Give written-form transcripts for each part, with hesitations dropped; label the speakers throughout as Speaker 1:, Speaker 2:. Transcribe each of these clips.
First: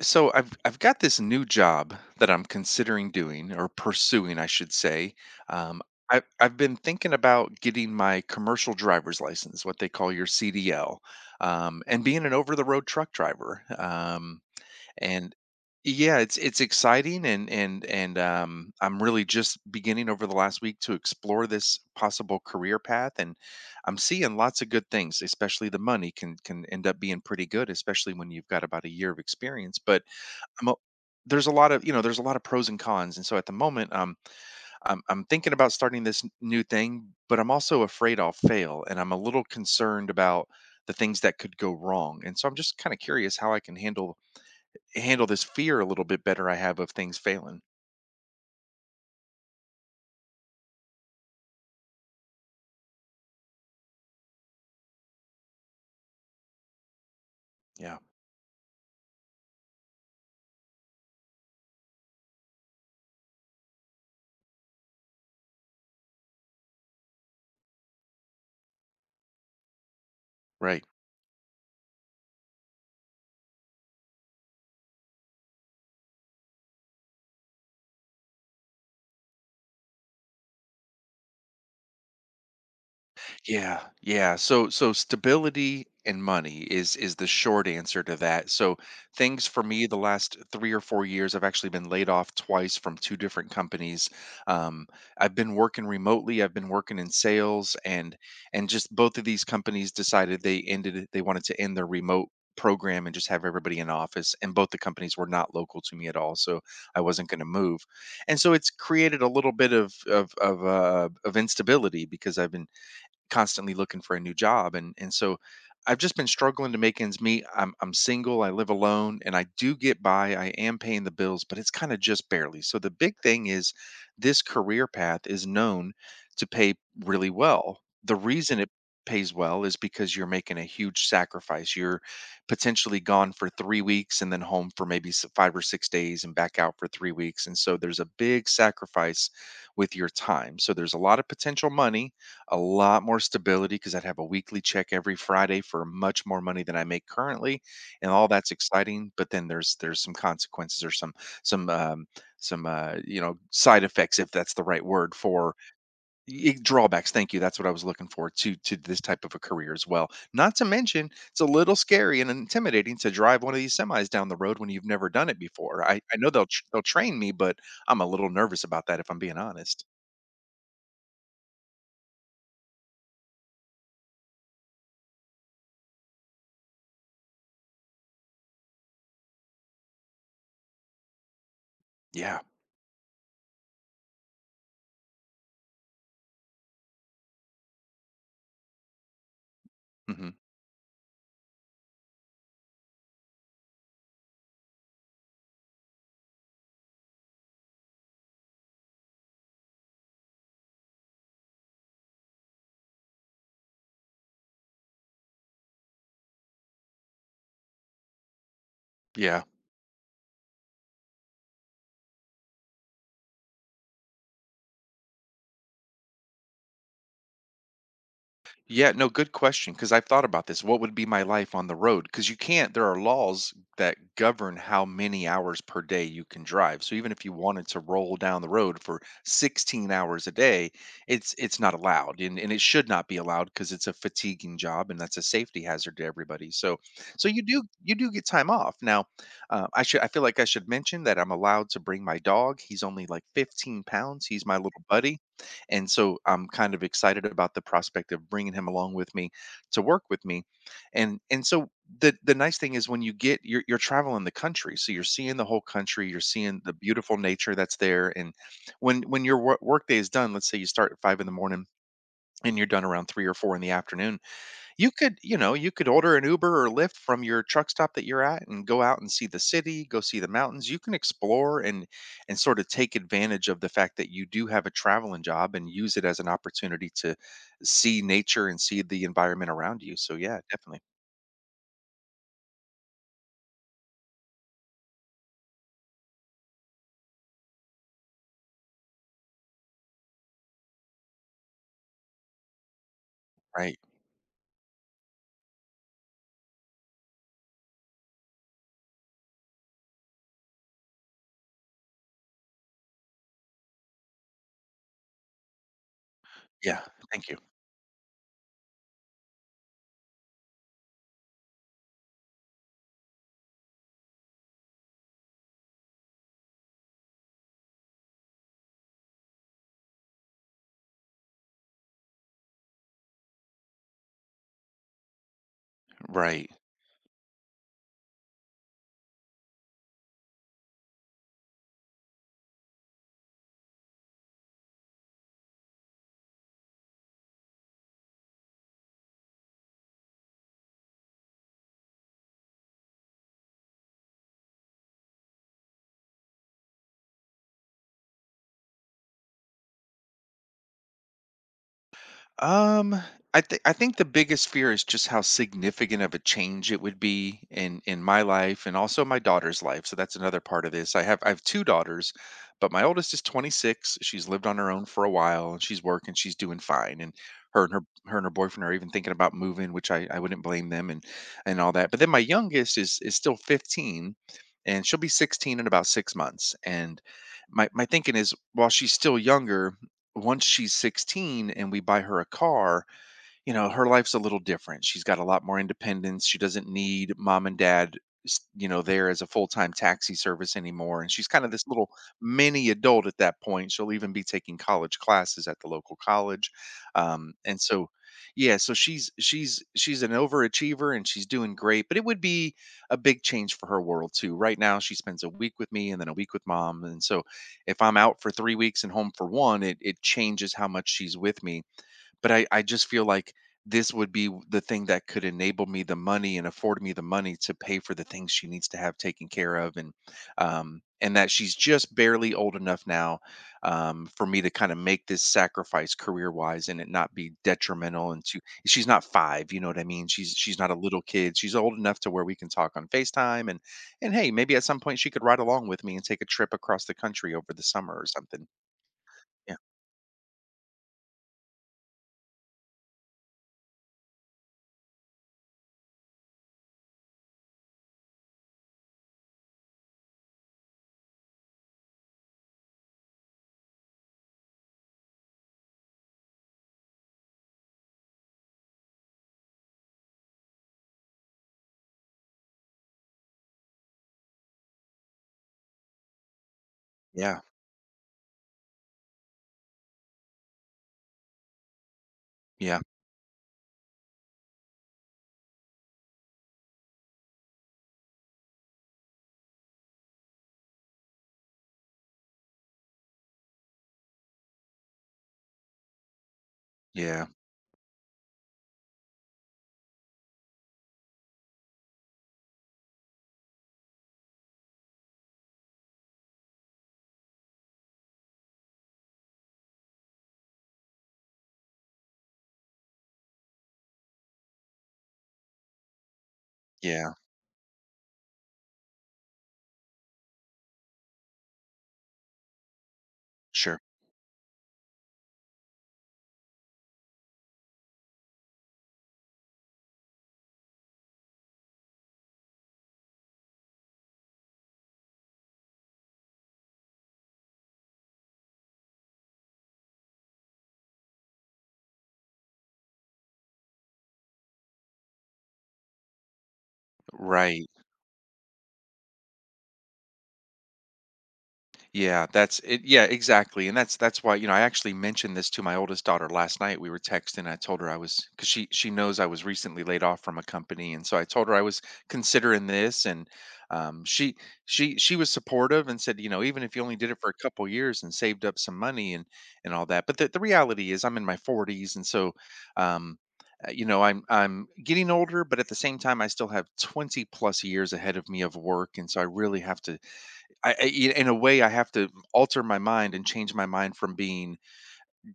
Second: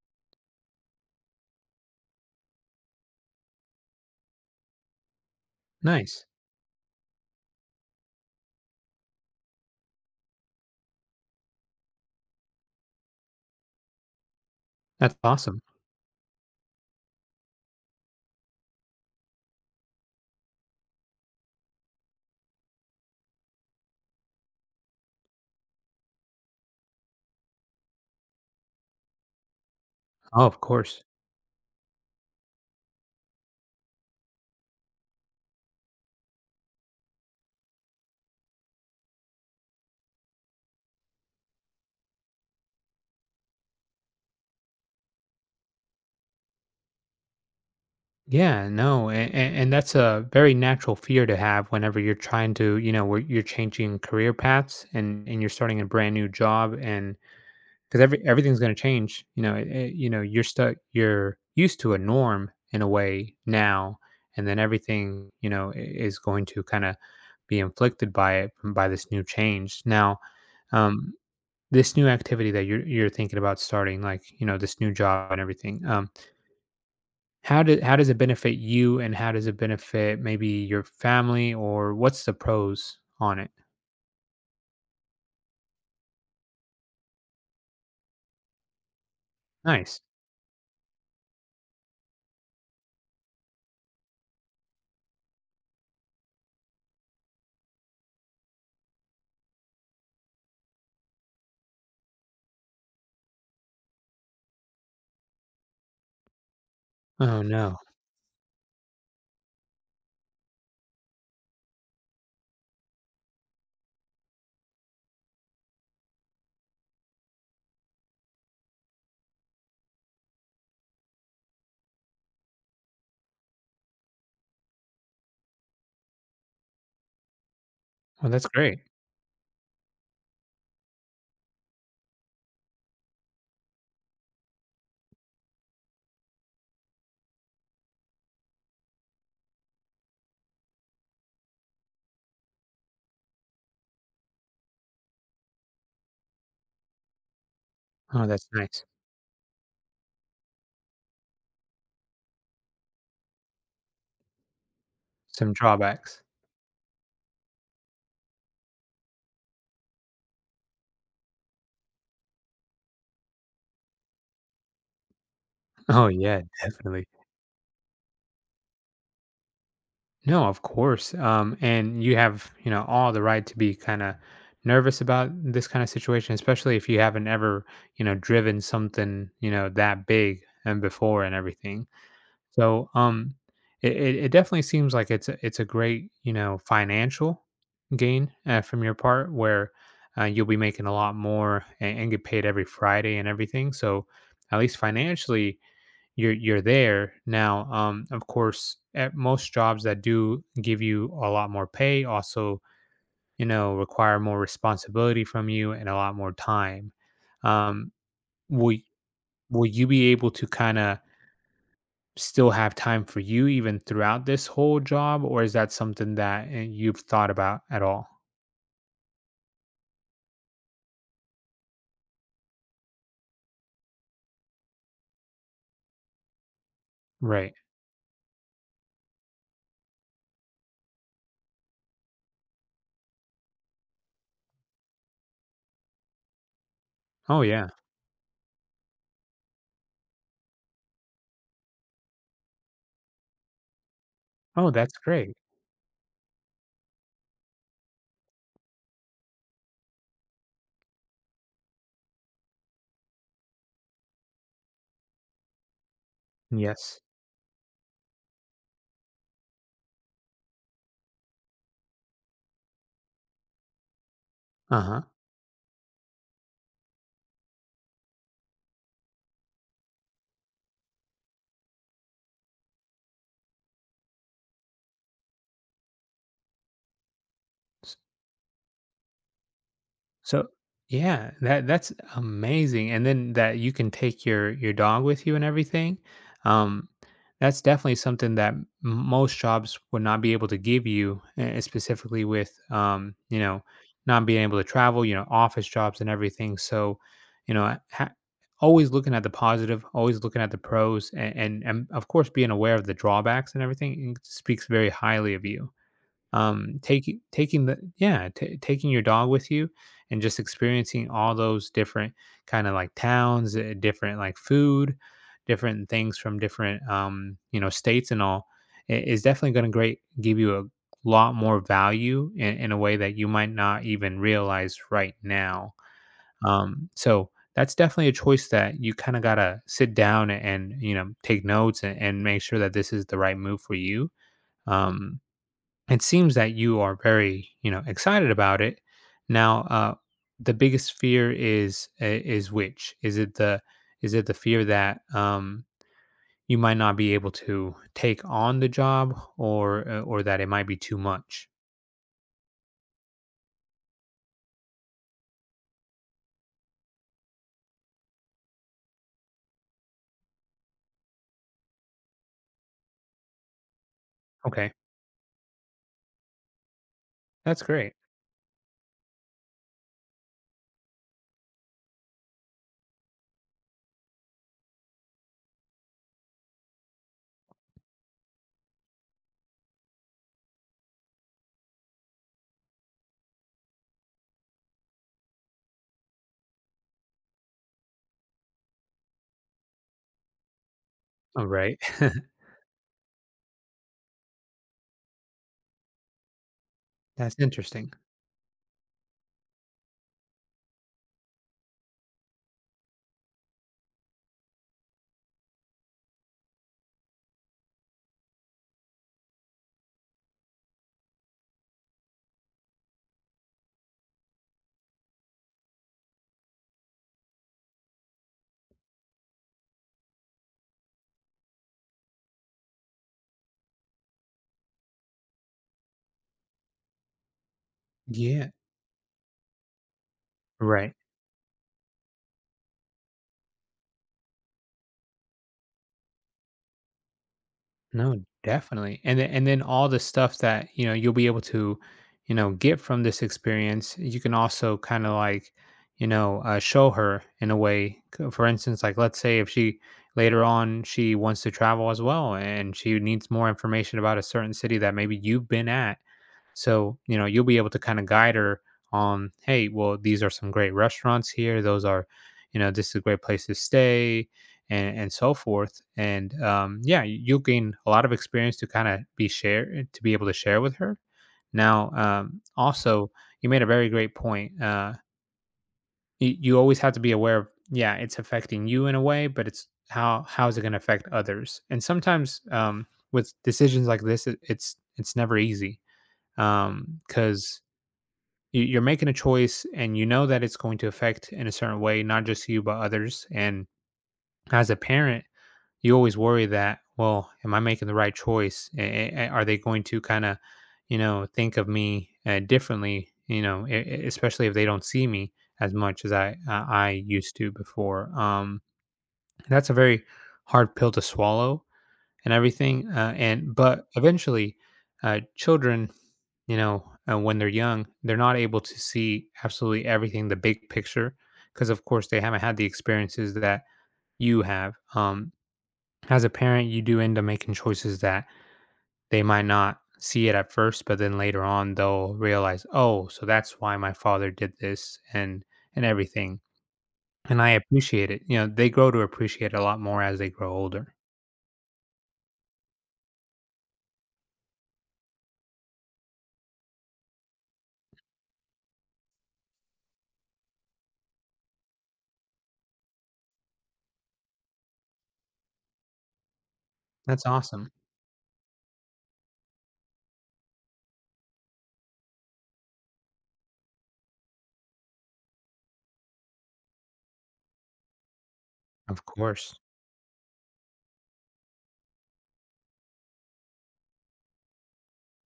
Speaker 1: So I've got this new job that I'm considering doing or pursuing, I should say. Um, I've
Speaker 2: Nice.
Speaker 1: I've been thinking about getting my commercial driver's license, what they call your CDL, and being an over-the-road truck driver.
Speaker 2: That's
Speaker 1: And
Speaker 2: awesome.
Speaker 1: Yeah, it's exciting, and I'm really just beginning over the last week to explore this possible career path, and I'm seeing lots of good things. Especially the money can end up being pretty good, especially when you've got about a year of experience, but
Speaker 2: Oh, of
Speaker 1: I'm a
Speaker 2: course.
Speaker 1: there's a lot of there's a lot of pros and cons, and so at the moment, I'm thinking about starting this n new thing, but I'm also afraid I'll fail, and I'm a little concerned about the things that could go wrong, and so I'm just kinda curious how I can handle this fear a little bit better I have of things failing.
Speaker 2: Yeah, no, and that's a very natural fear to have whenever you're trying to, you know, where you're changing career paths and you're starting a brand new job, and
Speaker 1: Yeah,
Speaker 2: because everything's going to change, you know, you know, you're stuck, you're used to a norm in a way now, and then everything, you know, is going to kind of be inflicted by this new change. Now,
Speaker 1: right.
Speaker 2: um, this new activity that you're thinking about starting, like you know, this new job and everything. How does it benefit you, and how does it benefit maybe your family, or what's the pros on it?
Speaker 1: Yeah, yeah. So so stability and money is the short answer to that. So things for me the
Speaker 2: Nice.
Speaker 1: last 3 or 4 years, I've actually been laid off twice from two different companies. Um, I've been working remotely. I've been working in sales, and just both of these companies decided They wanted to end their remote program and just have everybody in office. And both the companies were not local to me at all, so I wasn't going
Speaker 2: Oh,
Speaker 1: to
Speaker 2: no.
Speaker 1: move. And so it's created a little bit of of instability because I've been constantly looking for a new job, and so I've just been struggling to make ends meet. I'm single, I live alone, and I do get by. I am paying the bills, but it's kind of just barely. So the big thing is this career path is known to pay really well. The
Speaker 2: Well, that's
Speaker 1: reason it
Speaker 2: great.
Speaker 1: pays well is because you're making a huge sacrifice. You're potentially gone for 3 weeks and then home for maybe 5 or 6 days and back out for 3 weeks. And so there's a big sacrifice with your time. So there's a lot of potential money, a lot more stability because I'd have a weekly check every Friday for much more money than I make currently, and
Speaker 2: Oh,
Speaker 1: all
Speaker 2: that's
Speaker 1: that's
Speaker 2: nice.
Speaker 1: exciting. But then there's some consequences or some some um, you know, side effects, if that's the right word
Speaker 2: Some
Speaker 1: for
Speaker 2: drawbacks.
Speaker 1: drawbacks. Thank you. That's what I was looking for, to this type of a career as well. Not to mention, it's a little scary and intimidating to drive one of these semis down the road when you've never done it before. I
Speaker 2: Oh,
Speaker 1: I know
Speaker 2: yeah,
Speaker 1: they'll
Speaker 2: definitely.
Speaker 1: train me, but I'm a little nervous about that if I'm being honest.
Speaker 2: No, of course, and you have, you know, all the right to be kinda nervous about this kinda situation, especially if you haven't ever, you know, driven something, you know, that big and before and everything.
Speaker 1: Yeah.
Speaker 2: So, it definitely seems like it's a great, you know, financial gain, from your part where,
Speaker 1: Hmm.
Speaker 2: you'll be making a lot more and get paid every Friday and everything, so at least financially, you're there. Now, of course, at most jobs that do give you a lot more pay also, you know, require more responsibility from you and a lot more time. Um, will
Speaker 1: Yeah.
Speaker 2: will you be able to kinda still have time for you even throughout this whole job, or is that something that, you've thought about at all?
Speaker 1: Yeah, no, good question. Because I've thought about this. What would be my life on the road? Because you can't, there are laws that govern how many hours per day you can drive. So even if you
Speaker 2: Right.
Speaker 1: wanted to roll down the road for 16 hours a day, it's not allowed. And it should not be allowed because it's a fatiguing job and that's a safety hazard to everybody. So so
Speaker 2: Oh,
Speaker 1: you do
Speaker 2: yeah.
Speaker 1: you do get time off. Now, I feel like I should mention that I'm allowed to bring my dog. He's only like 15 pounds. He's my
Speaker 2: Oh,
Speaker 1: little
Speaker 2: that's
Speaker 1: buddy.
Speaker 2: great.
Speaker 1: And so I'm kind of excited about the prospect of bringing him along with me to work with me. And so the nice thing is when you get you're traveling the country, so you're seeing the whole country, you're seeing the
Speaker 2: Yes.
Speaker 1: beautiful nature that's there. And when your work day is done, let's say you start at 5 in the morning and you're done around 3 or 4 in the afternoon, you
Speaker 2: Uh-huh.
Speaker 1: could, you know, you could order an Uber or Lyft from your truck stop that you're at and go out and see the city, go see the mountains. You can explore and sort of take advantage of the fact that you do have a traveling job and use it as an opportunity to see nature and see the environment around you. So yeah,
Speaker 2: So
Speaker 1: definitely.
Speaker 2: yeah, that's amazing. And then that you can take your dog with you and everything. Um, that's definitely something that most jobs would not be able to give you, specifically with you know,
Speaker 1: Right.
Speaker 2: not being able to travel, you know, office jobs and everything. So, you know, always looking at the positive, always looking at the pros, and of course being aware of the drawbacks and everything, it speaks very highly of you,
Speaker 1: Yeah.
Speaker 2: taking
Speaker 1: Thank you.
Speaker 2: taking the yeah, ta taking your dog with you and just experiencing all those different kind of like towns, different like food, different things from different you know states, and all is definitely going to great give you a lot more value in a way that you might not even realize right now.
Speaker 1: Right.
Speaker 2: So that's definitely a choice that you kind of got to sit down and you know take notes, and make sure that this is the right move for you. um it seems that you are very, you know, excited about it. Now, the biggest fear is which? Is it the fear that you might not be able to take on the job, or that it might be too much?
Speaker 1: Um, I think the biggest fear is just how significant of a change it would be in my life and also my daughter's life. So that's another part of this. I have two daughters, but my oldest is 26. She's lived on her
Speaker 2: Okay,
Speaker 1: own for a while and she's working, she's doing fine. And
Speaker 2: that's
Speaker 1: her and her
Speaker 2: great.
Speaker 1: her and her boyfriend are even thinking about moving, which I wouldn't blame them and all that. But then my youngest is still 15 and she'll be 16 in about 6 months. And my thinking is while she's still younger, once she's 16 and we buy her a car, you know, her life's a little different. She's got a lot more independence. She doesn't need mom and dad, you know, there as a full time taxi service anymore. And she's kind
Speaker 2: All
Speaker 1: of this
Speaker 2: right,
Speaker 1: little mini adult at that point. She'll even be taking college classes at the local college. Um,
Speaker 2: that's
Speaker 1: and so,
Speaker 2: interesting.
Speaker 1: yeah, so she's an overachiever and she's doing great, but it would be a big change for her world too. Right now, she spends a week with me and then a week with mom, and so if I'm out for 3 weeks and home for one, it changes how much she's with me, but I just feel like this would be the thing that could enable me the money and afford me the money to pay for the things she needs to have taken care of, and that she's just barely old enough now, for me to kind of make this sacrifice career wise and it not be detrimental, and to
Speaker 2: Yeah,
Speaker 1: she's not five, you know what I mean, she's not a
Speaker 2: right.
Speaker 1: little kid, she's old enough to where we can talk on FaceTime, and hey, maybe at some point she could ride along with me and take a trip across the country over the summer or
Speaker 2: No,
Speaker 1: something.
Speaker 2: definitely. And then, and
Speaker 1: Yeah,
Speaker 2: then all the stuff that, you know, you'll be able to, you know, get from this experience, you can also kind of like, you know, show her in a way. For instance, like let's say, if she later on she wants to travel as well and she needs more information about a certain city that maybe you've been at, so, you know, you'll be able to kind of guide her on, hey, well, these are some great restaurants here. Those are, you know, this is a great place to stay, and so forth. And yeah, you'll
Speaker 1: yeah,
Speaker 2: gain a lot of experience to be able to share with her. Now,
Speaker 1: yeah,
Speaker 2: also, you made a very great point. You always have to be aware of, yeah, it's affecting you in a way, but it's, how is it going to affect others? And sometimes with decisions like this, it's never easy
Speaker 1: yeah,
Speaker 2: because you're making a choice and you know that it's going to affect in a certain way not just you but others. And as a parent, you always worry that, well, am I making the right choice? Are they going to kind of, you know, think of me, differently, you know, especially if they don't see me as much as I
Speaker 1: yeah,
Speaker 2: used to before. That's a very hard pill to swallow and everything. And
Speaker 1: sure.
Speaker 2: but eventually, children, you know, when they're young, they're not able to see absolutely everything, the big picture, because of course they haven't had the experiences that you have. As a parent, you do end up making choices that they might not see it at first, but then later on they'll realize, oh, so that's why my father did this, and everything. And I
Speaker 1: Right.
Speaker 2: appreciate it. You know, they grow to appreciate it a lot more as they grow older.
Speaker 1: Yeah, that's it. Yeah, exactly. And that's why, you know, I actually mentioned this to my oldest daughter last night. We were texting. I told her I was, because she knows I was recently laid off from a company, and so I told her I was considering this, and um, she she was supportive and said, you know, even if you only did it
Speaker 2: That's
Speaker 1: for a couple
Speaker 2: awesome.
Speaker 1: years and saved up some money and all that. But the reality is, I'm in my 40s, and so, um, you know, I'm getting older, but at the same time I still have 20 plus years ahead of me of work,
Speaker 2: Of
Speaker 1: and so I
Speaker 2: course.
Speaker 1: really have to I, I- in a way, I have to alter my mind and change my mind from being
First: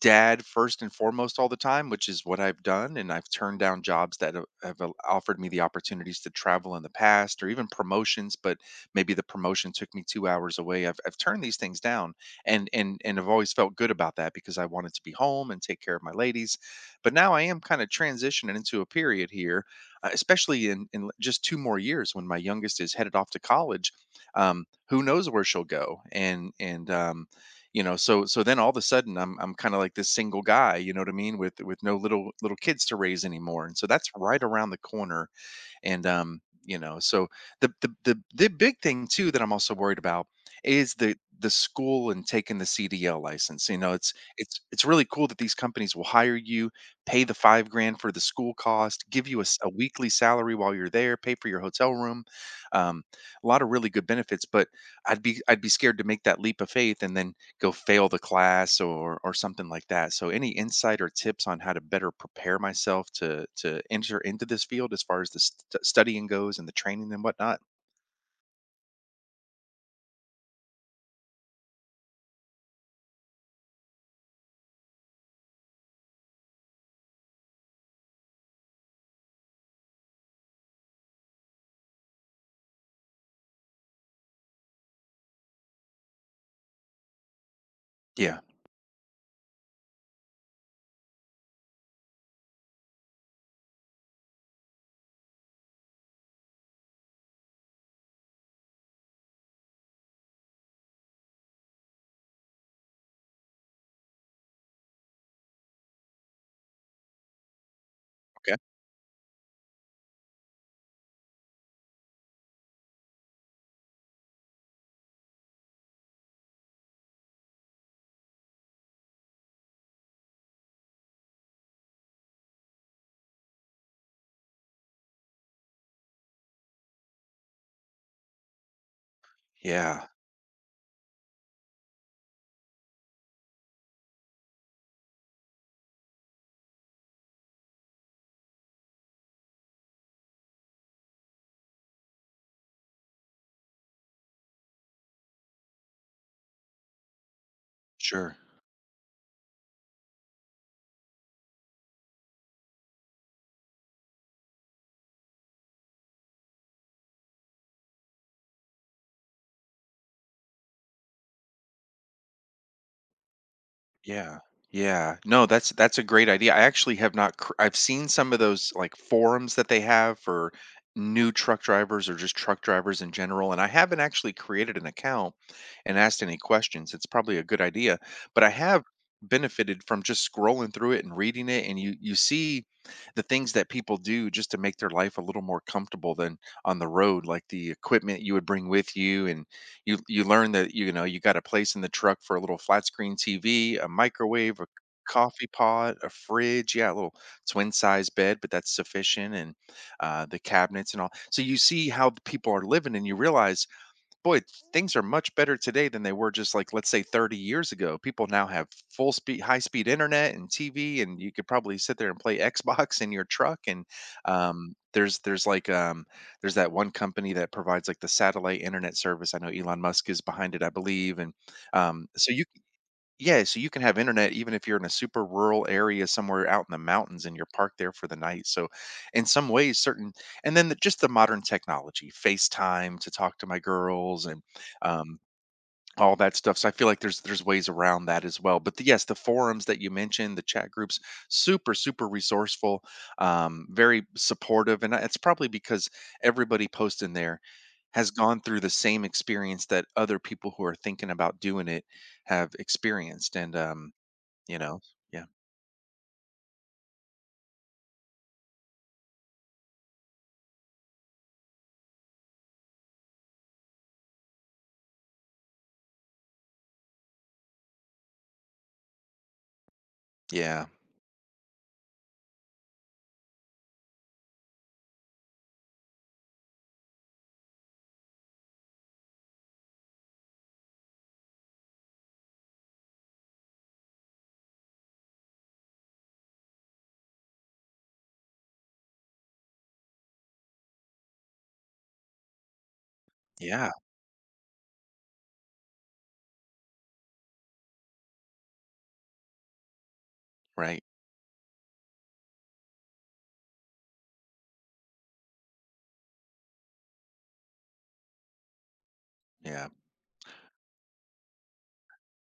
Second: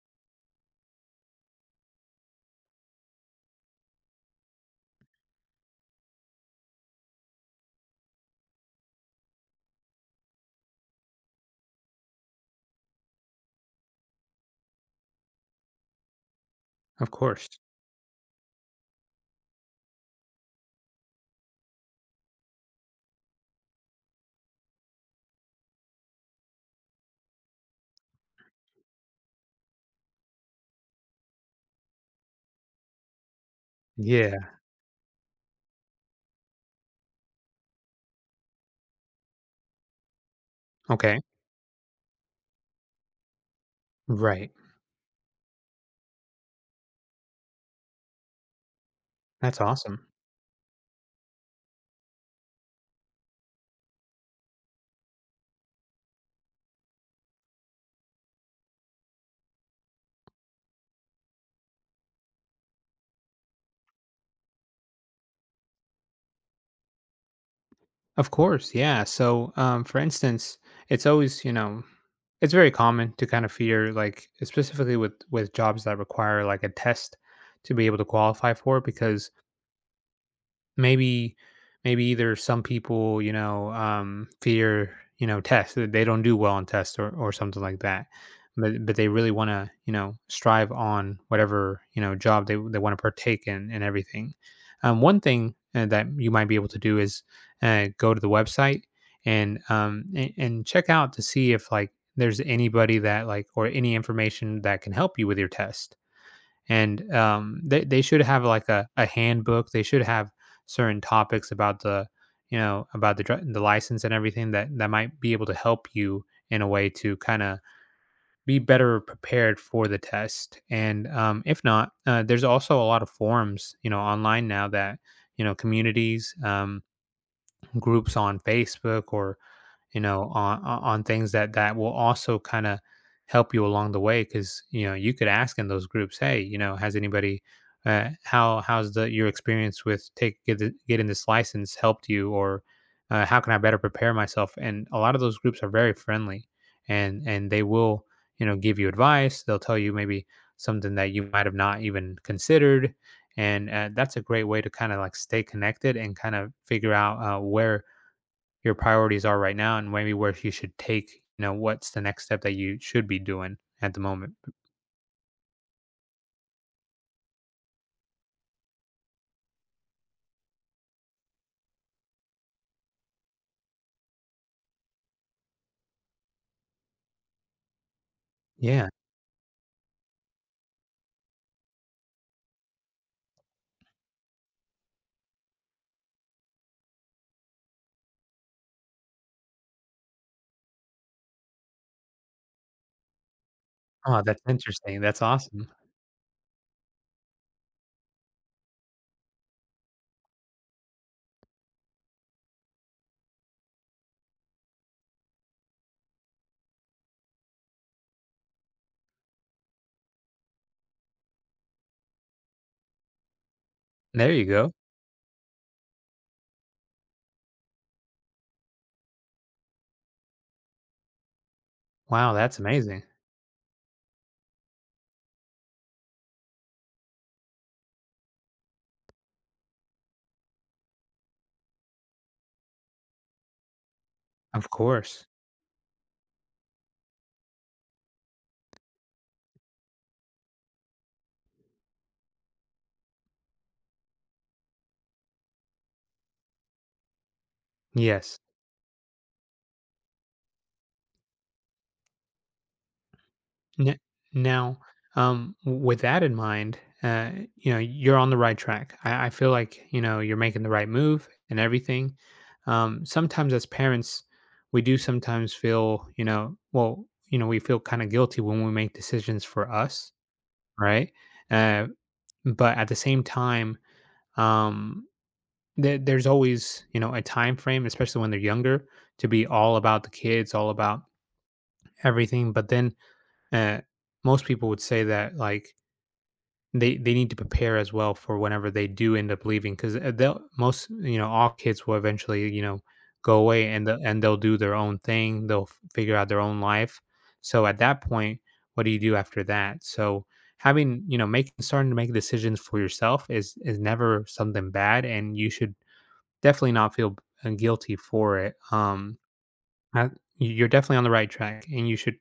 Speaker 1: dad first and foremost all the time, which is what I've done. And I've turned down jobs that have offered me the opportunities to travel in the past or even promotions, but maybe the promotion took me 2 hours away. I've turned these things down, and I've always felt good about that because I wanted to be home and take care of my ladies.
Speaker 2: Of
Speaker 1: But now I
Speaker 2: course.
Speaker 1: am kind of transitioning into a period here, especially in just two more years when my youngest is headed off to college. Who knows where she'll go? You know, so so then all of a sudden I'm kind of like this single guy, you know what I mean, with no little kids to raise anymore, and so that's right
Speaker 2: Yeah.
Speaker 1: around the corner. And you know, so the big thing too that I'm also worried about is
Speaker 2: Okay.
Speaker 1: the school and taking the CDL license. You know, it's
Speaker 2: Right.
Speaker 1: it's really cool that these companies will hire you, pay the 5 grand for the school cost, give you
Speaker 2: That's
Speaker 1: a
Speaker 2: awesome.
Speaker 1: weekly salary while you're there, pay for your hotel room, um, a lot of really good benefits, but I'd be scared to make that leap of faith and then go fail the class or something like that. So any insight or tips on how to better prepare myself to enter into this field as far as the studying goes and the training and whatnot?
Speaker 2: Of course. Yeah. So, for instance, it's always, you know, it's very common to kind of fear, like, specifically with jobs that require like a test to be able to qualify for, because Maybe maybe either some people, you know, fear, you know, tests, that they don't do well on tests, or something like that.
Speaker 1: Yeah.
Speaker 2: But they really wanna, you know, strive on whatever, you know, job they wanna partake in, and everything. One thing, that you might be able to do is, go to the website and check out to see if, like, there's anybody that, like, or any information that can help you with your test. And they should have,
Speaker 1: Okay.
Speaker 2: like, a handbook. They should have certain topics about the you know about the dri- the license, and everything that might be able to help you, in a way, to kind of be better prepared for the test. And if not, there's also a lot of forums, you know, online now, that you know, communities, groups on Facebook or, you
Speaker 1: Yeah.
Speaker 2: know, on on things, that will also kind of help you along the way, because, you know, you could ask in those groups, hey, you know, has anybody, how's the your experience with, getting this license helped you, or how can I better prepare myself? And a lot of those groups are very friendly, and they will,
Speaker 1: Sure.
Speaker 2: you know, give you advice. They'll tell you maybe something that you might have not even considered, and that's a great way to kind of, like, stay connected and kind of figure out, where your priorities are right now, and maybe, where you should take you know what's the next step that you should be doing at the moment.
Speaker 1: Yeah. Yeah, no, that's a great idea. I actually have not I've seen some of those like forums that they have for new truck drivers or just truck drivers in general, and I haven't actually created an account and asked any questions. It's probably a good idea, but I have
Speaker 2: Yeah.
Speaker 1: benefited from just scrolling through it and reading it, and you see the things that people do just to make their life a little more comfortable than on the road, like the equipment you would bring with you. And you learn that, you know, you got a place in the truck for a little flat screen TV, a
Speaker 2: Oh, that's
Speaker 1: microwave, a
Speaker 2: interesting. That's
Speaker 1: coffee
Speaker 2: awesome.
Speaker 1: pot, a fridge, yeah, a little twin size bed, but that's sufficient, and the cabinets and all. So you see how the people are living, and you realize, boy, things are much better today than they were just like let's say 30 years ago. People now have full speed, high speed internet and TV, and you could probably sit there and play Xbox in your truck. And
Speaker 2: There you go.
Speaker 1: um, there's there's like um, there's that one company that provides like the satellite internet service. I know Elon Musk is behind it, I believe, and
Speaker 2: Wow,
Speaker 1: so you
Speaker 2: that's amazing.
Speaker 1: yeah, so you can have internet even if you're in a super rural area somewhere out in the mountains and you're parked there for the night. So, in some ways, and then the, just the modern technology, FaceTime to talk to my girls, and
Speaker 2: Of
Speaker 1: um,
Speaker 2: course.
Speaker 1: all that stuff. So I feel like there's ways around that as well. But the, yes, the forums that you mentioned, the chat groups, super resourceful, very supportive, and it's probably because everybody posting there has
Speaker 2: Yes.
Speaker 1: gone through the same experience that other people who are thinking about doing it have experienced. And
Speaker 2: N-
Speaker 1: you
Speaker 2: Now,
Speaker 1: know, yeah,
Speaker 2: with that in mind, uh you know, you're on the right track. I feel like, you know, you're making the right move and everything. Sometimes, as parents, we do sometimes feel, you know, well, we feel kind of guilty when we make decisions for us.
Speaker 1: yeah,
Speaker 2: Right? Uh, but at the same time, um, there's always, you know, a time frame, especially when they're younger, to be all about the kids, all about everything. But then, uh, most people would say that, like, they need to prepare as well for whenever they do end up leaving, because they'll most you know all kids will eventually, go away,
Speaker 1: yeah,
Speaker 2: and and they'll do their own thing, they'll figure out their own life. So at that point, what do you do after that? So,
Speaker 1: right,
Speaker 2: having you know making starting to make decisions for yourself is never something bad, and you should definitely not feel guilty for it.
Speaker 1: yeah.
Speaker 2: I, you're definitely on the right track, and you should,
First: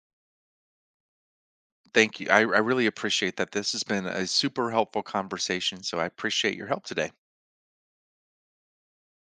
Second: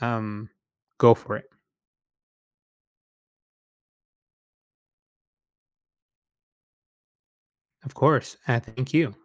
Speaker 2: um go for it.
Speaker 1: Thank you. I really appreciate that. This has been a super helpful conversation. So I appreciate your help today.
Speaker 2: Of course. Thank you.